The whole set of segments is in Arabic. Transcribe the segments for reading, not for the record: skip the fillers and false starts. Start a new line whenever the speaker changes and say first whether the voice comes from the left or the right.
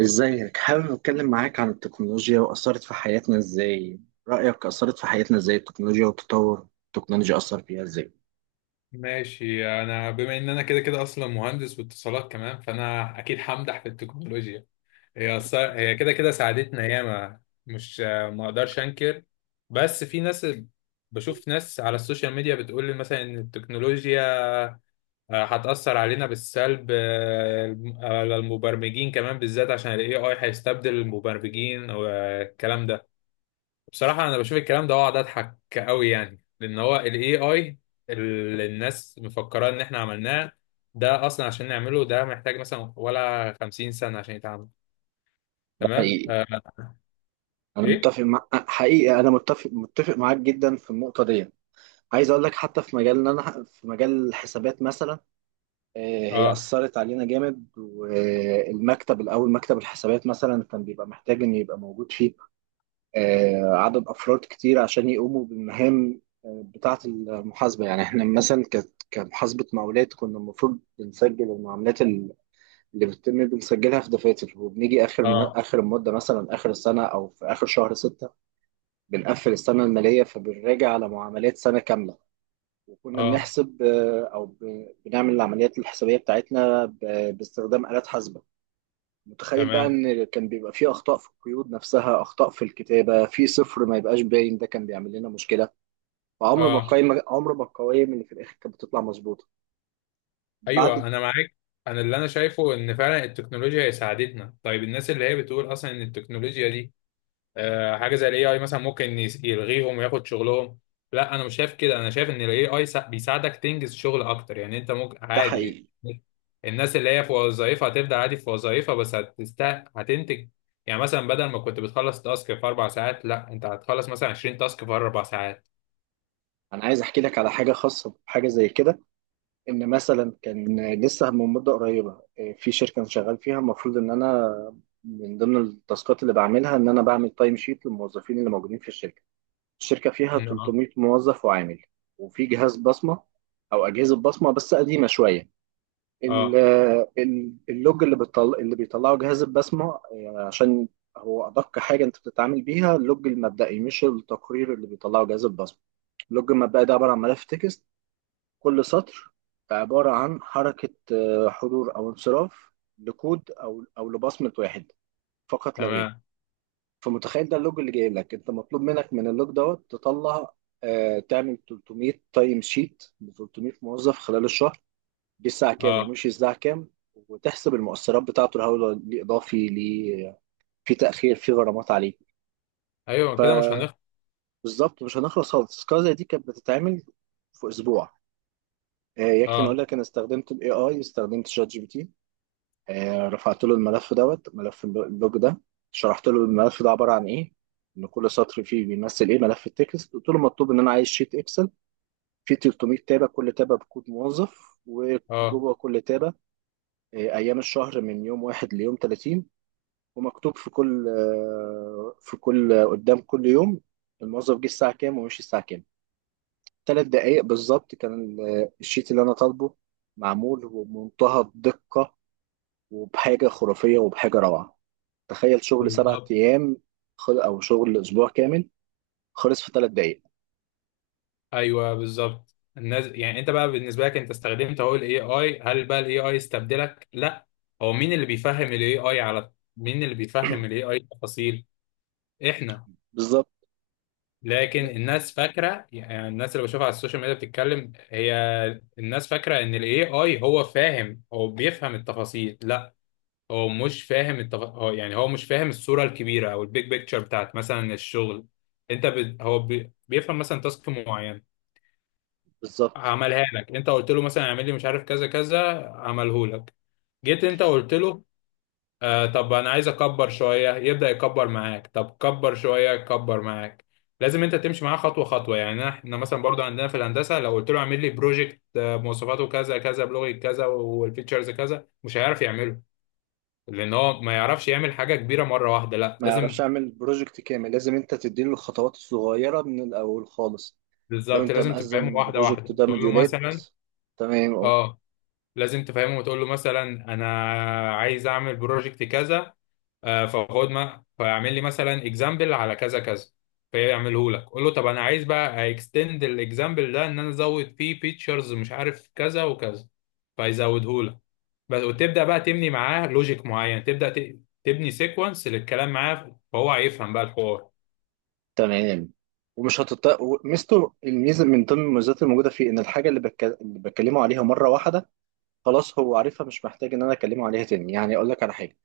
right: ازيك؟ حابب اتكلم معاك عن التكنولوجيا واثرت في حياتنا ازاي؟ رايك اثرت في حياتنا ازاي التكنولوجيا وتطور التكنولوجيا اثر فيها ازاي؟
left: ماشي، انا بما ان انا كده كده اصلا مهندس واتصالات كمان، فانا اكيد همدح في التكنولوجيا. هي كده كده ساعدتنا ياما، مش؟ ما اقدرش انكر، بس في ناس. بشوف ناس على السوشيال ميديا بتقول لي مثلا ان التكنولوجيا هتأثر علينا بالسلب، على المبرمجين كمان، بالذات عشان ال AI هيستبدل المبرمجين والكلام ده. بصراحة أنا بشوف الكلام ده وأقعد أضحك أوي، يعني لأن هو ال AI اللي الناس مفكرة إن إحنا عملناه، ده أصلا عشان نعمله ده محتاج مثلا ولا 50 سنة عشان يتعمل.
right: ده
left: تمام.
right: حقيقي.
left: آه.
right: انا
left: إيه.
right: متفق مع حقيقي انا متفق متفق معاك جدا في النقطه دي. عايز اقول لك حتى في مجالنا، انا في مجال الحسابات مثلا. آه، هي
left: آه.
right: اثرت علينا جامد، والمكتب الاول، مكتب الحسابات مثلا، كان بيبقى محتاج انه يبقى موجود فيه عدد أفراد كتير عشان يقوموا بالمهام بتاعة المحاسبة. يعني إحنا مثلا كمحاسبة مقاولات كنا المفروض بنسجل المعاملات اللي بتتم بنسجلها في دفاتر، وبنيجي آخر
left: آه.
right: آخر المدة، مثلا آخر السنة، أو في آخر شهر ستة بنقفل السنة المالية، فبنراجع على معاملات سنة كاملة. وكنا
left: آه.
right: بنحسب أو بنعمل العمليات الحسابية بتاعتنا باستخدام آلات حاسبة. متخيل بقى
left: تمام.
right: ان كان بيبقى فيه اخطاء في القيود نفسها، اخطاء في الكتابه، في صفر ما يبقاش باين، ده كان بيعمل لنا مشكله، وعمر ما
left: آه.
right: القايمه عمر ما القوائم اللي في الاخر كانت بتطلع مظبوطه بعد.
left: أيوه أنا معاك. أنا اللي أنا شايفه إن فعلا التكنولوجيا هي ساعدتنا. طيب الناس اللي هي بتقول أصلا إن التكنولوجيا دي حاجه زي الاي اي مثلا ممكن يلغيهم وياخد شغلهم. لا انا مش شايف كده، انا شايف ان الاي اي بيساعدك تنجز شغل اكتر. يعني انت ممكن
right: ده
left: عادي
right: حقيقي.
left: الناس اللي هي في وظائفها هتبدا عادي في وظائفها، بس هتنتج. يعني مثلا بدل ما كنت بتخلص تاسك في 4 ساعات، لا انت هتخلص مثلا 20 تاسك في 4 ساعات.
right: انا عايز احكي لك على حاجه خاصه بحاجه زي كده. ان مثلا كان لسه من مده قريبه، في شركه انا شغال فيها، المفروض ان انا من ضمن التاسكات اللي بعملها ان انا بعمل تايم شيت للموظفين اللي موجودين في الشركه. الشركه فيها
left: اه.
right: 300 موظف وعامل، وفي جهاز بصمه، او اجهزه بصمه بس قديمه شويه. ال-
left: اه.
right: اللوج اللي اللي بيطلعه جهاز البسمة، يعني عشان هو أدق حاجة أنت بتتعامل بيها، اللوج المبدئي مش التقرير اللي بيطلعه جهاز البسمة. اللوج المبدئي ده عبارة عن ملف تكست، كل سطر عبارة عن حركة حضور أو انصراف لكود أو لبصمة واحد فقط لا غير.
left: تمام.
right: فمتخيل ده اللوج اللي جاي لك، أنت مطلوب منك من اللوج دوت تطلع، تعمل 300 تايم شيت ب 300 موظف خلال الشهر، جه الساعه كام
left: اه.
right: ومشي الساعه كام، وتحسب المؤثرات بتاعته، الهوله ليه، اضافي ليه، في تاخير، في غرامات عليه.
left: ايوه كده مش هنخ.
right: فبالظبط مش هنخلص خالص. تذكره زي دي كانت بتتعمل في اسبوع. يكفي نقول
left: اه.
right: لك انا استخدمت الاي اي، استخدمت شات جي بي تي، رفعت له الملف دوت، ملف اللوج ده. شرحت له الملف ده عباره عن ايه، ان كل سطر فيه بيمثل ايه، ملف التكست. قلت له مطلوب، ان انا عايز شيت اكسل فيه 300 تابه، كل تابه بكود موظف،
left: اه.
right: وجوه كل تابه ايام الشهر من يوم 1 ليوم 30، ومكتوب في كل آه، في كل قدام كل يوم الموظف جه الساعة كام ومشي الساعة كام. 3 دقايق بالظبط كان الشيت اللي أنا طالبه معمول، وبمنتهى الدقة، وبحاجة خرافية، وبحاجة روعة. تخيل شغل سبعة
left: بالظبط.
right: أيام أو شغل أسبوع كامل، خلص في 3 دقايق.
left: ايوه بالظبط. الناس، يعني انت بقى بالنسبه لك انت استخدمت اهو الاي اي. هل بقى الاي اي استبدلك؟ لا. هو مين اللي بيفهم الاي اي على، مين اللي بيفهم الاي اي التفاصيل؟ احنا.
right: بالظبط.
left: لكن
right: لا،
left: الناس فاكره، يعني الناس اللي بشوفها على السوشيال ميديا بتتكلم هي. الناس فاكره ان الاي اي هو فاهم، هو بيفهم التفاصيل. لا هو مش فاهم التف... هو يعني هو مش فاهم الصوره الكبيره او البيج بيكتشر بتاعت مثلا الشغل. انت ب... هو بي... بيفهم مثلا تاسك معين
right: بالظبط.
left: عملها لك. انت قلت له مثلا اعمل لي مش عارف كذا كذا، عمله لك. جيت انت قلت له آه طب انا عايز اكبر شويه، يبدا يكبر معاك. طب كبر شويه، يكبر معاك. لازم انت تمشي معاه خطوه خطوه. يعني احنا مثلا برضو عندنا في الهندسه، لو قلت له اعمل لي بروجكت مواصفاته كذا كذا بلغه كذا والفيتشرز كذا، مش هيعرف يعمله. لان هو ما يعرفش يعمل حاجه كبيره مره واحده، لا
right: ما يعرفش
left: لازم.
right: أعمل بروجكت كامل، لازم أنت تديله الخطوات الصغيرة من الأول خالص. لو
left: بالظبط
right: أنت
left: لازم
right: مقسم
left: تفهمه واحده
right: البروجكت
left: واحده،
right: ده
left: تقول له
right: مديولات.
left: مثلا.
right: تمام.
left: اه. لازم تفهمه وتقول له مثلا انا عايز اعمل بروجكت كذا، فخد ما فيعمل لي مثلا اكزامبل على كذا كذا، فيعمله لك. قول له طب انا عايز بقى اكستند الاكزامبل ده، ان انا ازود فيه فيتشرز مش عارف كذا وكذا، فيزوده لك. بس وتبدا بقى تبني معاه لوجيك معين، تبدا تبني سيكونس للكلام معاه فهو هيفهم بقى الحوار.
right: تمام. ومش هتط... الميزه من ضمن المميزات الموجوده فيه، ان الحاجه اللي بتكلمه عليها مره واحده، خلاص هو عارفها، مش محتاج ان انا اكلمه عليها تاني. يعني اقول لك على حاجه،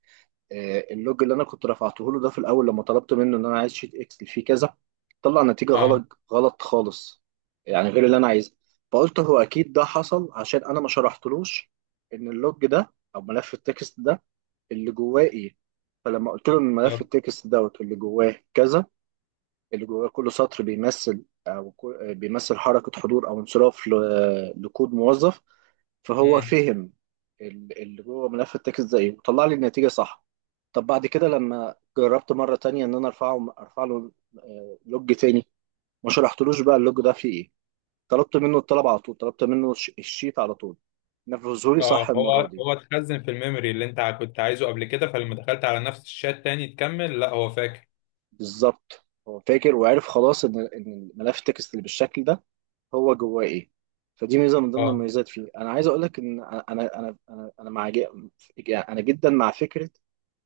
right: اللوج اللي انا كنت رفعته له ده، في الاول لما طلبت منه ان انا عايز شيت اكسل فيه كذا، طلع نتيجه
left: اه.
right: غلط غلط خالص، يعني غير اللي انا عايزها. فقلت هو اكيد ده حصل عشان انا ما شرحتلوش ان اللوج ده او ملف التكست ده اللي جواه ايه. فلما قلت له ان ملف
left: يب.
right: التكست دوت اللي جواه كذا، اللي جواه كل سطر بيمثل أو بيمثل حركة حضور أو انصراف لكود موظف، فهو
left: مم.
right: فهم اللي جوه ملف التكست ده إيه، وطلع لي النتيجة صح. طب بعد كده لما جربت مرة تانية إن أنا أرفع له لوج تاني، ما شرحتلوش بقى اللوج ده فيه إيه، طلبت منه الطلب على طول، طلبت منه الشيت على طول، نفذهولي صح
left: اه
right: المرة
left: هو
right: دي.
left: هو اتخزن في الميموري اللي انت كنت عايزه قبل كده، فلما دخلت على نفس الشات تاني تكمل لا هو فاكر.
right: بالظبط، هو فاكر وعرف خلاص إن ملف التكست اللي بالشكل ده هو جواه ايه. فدي ميزه من ضمن
left: اه.
right: المميزات فيه. انا عايز اقول لك ان انا انا انا انا مع ج- يعني انا جدا مع فكره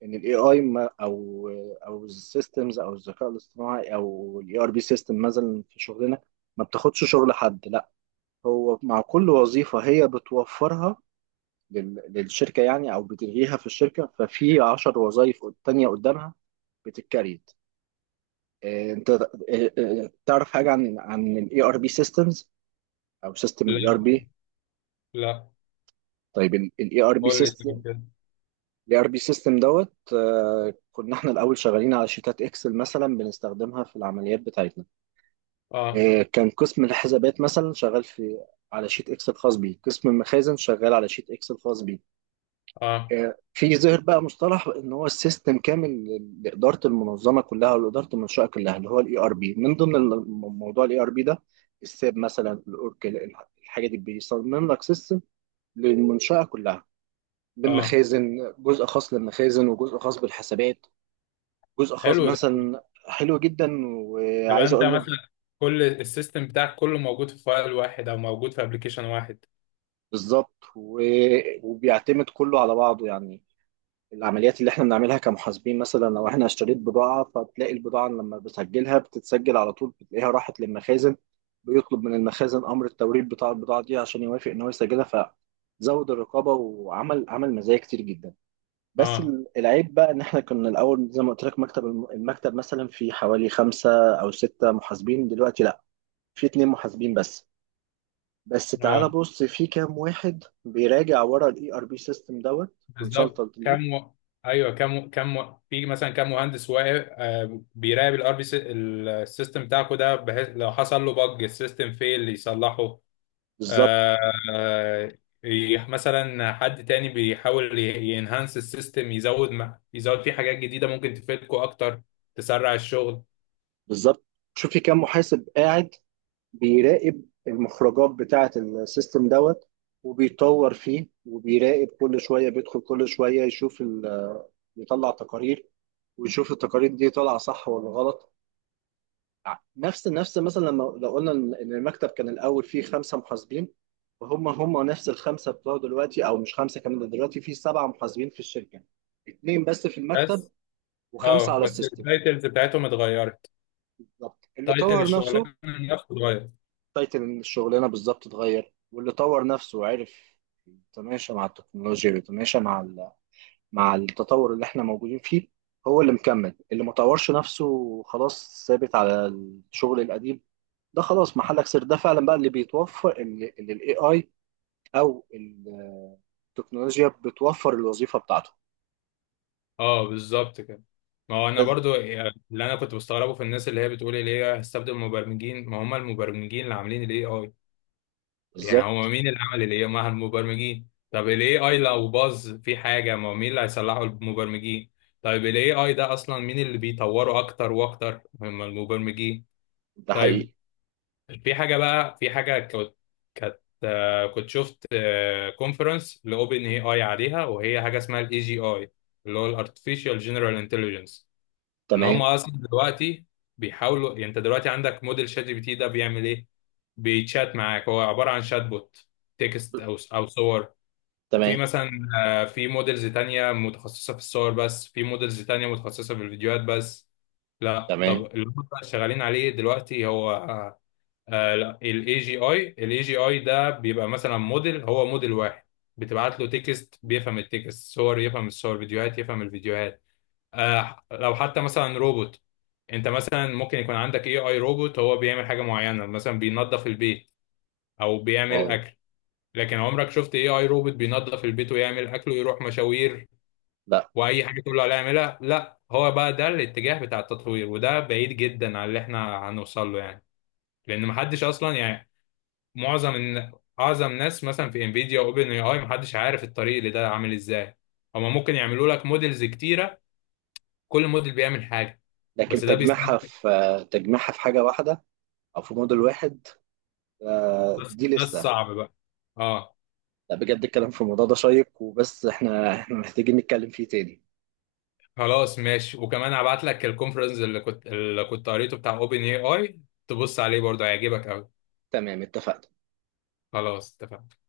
right: ان الاي اي، او او السيستمز، او الذكاء الاصطناعي، او الاي ار بي سيستم مثلا في شغلنا، ما بتاخدش شغل حد. لا، هو مع كل وظيفه هي بتوفرها للشركه، يعني او بتلغيها في الشركه، ففي 10 وظائف تانيه قدامها بتتكريت. انت إيه، إيه، تعرف حاجه عن الاي ار بي سيستمز، او سيستم الاي ار
left: لا.
right: بي؟
left: لا.
right: طيب
left: قول لي طيب كده.
right: الاي ار بي سيستم دوت، كنا احنا الاول شغالين على شيتات اكسل مثلا، بنستخدمها في العمليات بتاعتنا.
left: اه.
right: كان قسم الحسابات مثلا شغال على شيت اكسل خاص بيه، قسم المخازن شغال على شيت اكسل خاص بيه،
left: اه.
right: في ظهر بقى مصطلح ان هو السيستم كامل لاداره المنظمه كلها، ولاداره المنشاه كلها، اللي هو الاي ار بي. من ضمن موضوع الاي ار بي ده، الساب مثلا، الاوركل، الحاجه دي بيصمم لك سيستم للمنشاه كلها،
left: اه.
right: للمخازن جزء خاص للمخازن، وجزء خاص بالحسابات، جزء خاص
left: حلو ده.
right: مثلا. حلو جدا.
left: تبقى
right: وعايز
left: انت
right: اقول لك
left: مثلا كل السيستم بتاعك كله موجود في فايل واحد او موجود في ابلكيشن واحد.
right: بالظبط، وبيعتمد كله على بعضه. يعني العمليات اللي احنا بنعملها كمحاسبين مثلا، لو احنا اشتريت بضاعة، فبتلاقي البضاعة لما بسجلها بتتسجل على طول، بتلاقيها راحت للمخازن، بيطلب من المخازن امر التوريد بتاع البضاعة دي عشان يوافق ان هو يسجلها. فزود الرقابة، وعمل مزايا كتير جدا. بس
left: اه.
right: العيب بقى ان احنا كنا الاول، زي ما قلت لك، مكتب المكتب مثلا في حوالي خمسة او ستة محاسبين، دلوقتي لا، في اتنين محاسبين بس. بس تعال
left: اه
right: بص في كام واحد بيراجع ورا الاي ار بي سيستم دوت
left: بالظبط
right: كونسلتنت ليه.
left: كم و... ايوه كم كم و... في مثلا كم مهندس واقف بيراقب الار بي السيستم بتاعكو ده، بحيث لو حصل له بج السيستم فيل يصلحه.
right: بالظبط.
left: آه. آه، مثلا حد تاني بيحاول ينهانس السيستم، يزود يزود فيه حاجات جديدة ممكن تفيدكو اكتر، تسرع الشغل.
right: بالظبط. شوف في كام محاسب قاعد بيراقب المخرجات بتاعة السيستم دوت، وبيطور فيه، وبيراقب، كل شوية بيدخل، كل شوية يشوف يطلع تقارير، ويشوف التقارير دي طالعة صح ولا غلط. نفس مثلا، لما لو قلنا إن المكتب كان الاول فيه خمسه محاسبين، وهم نفس الخمسه بتوع دلوقتي، او مش خمسه كمان، ده دلوقتي فيه سبعه محاسبين في الشركه، اتنين بس في المكتب،
left: بس.
right: وخمسه
left: اه
right: على
left: بس
right: السيستم.
left: التايتلز بتاعتهم اتغيرت.
right: بالظبط، اللي
left: تايتل
right: طور نفسه.
left: الشغلانه نفسه اتغير.
right: تايتل الشغلانه بالظبط اتغير، واللي طور نفسه وعرف يتماشى مع التكنولوجيا، ويتماشى مع مع التطور اللي احنا موجودين فيه، هو اللي مكمل. اللي ما طورش نفسه، خلاص ثابت على الشغل القديم، ده خلاص محلك سر. ده فعلا بقى اللي بيتوفر، اللي الاي اي او التكنولوجيا بتوفر الوظيفه بتاعته.
left: اه بالظبط كده. ما هو انا
right: بس
left: برضو، يعني اللي انا كنت بستغربه في الناس اللي هي بتقول اللي هي هستبدل المبرمجين، ما هم المبرمجين اللي عاملين الاي اي. يعني هم
right: بالظبط.
left: مين اللي عمل الاي اي؟ ما هم المبرمجين. طب الاي اي لو باظ في حاجه، ما هو مين اللي هيصلحه؟ المبرمجين. طيب الاي اي ده اصلا مين اللي بيطوره اكتر واكتر؟ هم المبرمجين.
right: ده
left: طيب
right: حقيقي.
left: في حاجه بقى، في حاجه كنت كانت كنت شفت كونفرنس لاوبن اي اي عليها، وهي حاجه اسمها الاي جي اي، اللي هو الارتفيشال جنرال انتليجنس. ان هم
right: تمام.
left: اصلا دلوقتي بيحاولوا، يعني انت دلوقتي عندك موديل شات جي بي تي ده بيعمل ايه؟ بيتشات معاك، هو عباره عن شات بوت، تكست او او صور. في
right: تمام.
left: مثلا في موديلز تانية متخصصة في الصور بس، في موديلز تانية متخصصة في الفيديوهات بس. لا طب
right: تمام.
left: اللي هم بقى شغالين عليه دلوقتي هو آه لا الاي جي اي. الاي جي اي ده بيبقى مثلا موديل، هو موديل واحد بتبعت له تكست بيفهم التكست، صور يفهم الصور، فيديوهات يفهم الفيديوهات. آه لو حتى مثلا روبوت، انت مثلا ممكن يكون عندك اي اي روبوت هو بيعمل حاجه معينه، مثلا بينظف البيت او بيعمل
right: واو.
left: اكل. لكن عمرك شفت اي اي روبوت بينظف البيت ويعمل اكل ويروح مشاوير
right: لا.
left: واي حاجه تقول له عليها يعملها؟ لا. هو بقى ده الاتجاه بتاع التطوير، وده بعيد جدا عن اللي احنا هنوصل له. يعني لان محدش اصلا، يعني معظم اعظم ناس مثلا في انفيديا واوبن اي اي، محدش عارف الطريق اللي ده عامل ازاي. هما ممكن يعملوا لك موديلز كتيره، كل موديل بيعمل حاجه.
right: لكن
left: بس ده بيستهلك.
right: تجميعها في حاجه واحده، او في موديل واحد،
left: بس
right: دي
left: ده
right: لسه.
left: الصعب بقى. اه.
right: لا، بجد الكلام في الموضوع ده شيق. وبس احنا محتاجين نتكلم فيه تاني.
left: خلاص ماشي، وكمان هبعت لك الكونفرنس اللي كنت قريته بتاع اوبن اي اي، تبص عليه برضه هيعجبك قوي.
right: تمام، اتفقنا.
left: خلاص اتفقنا.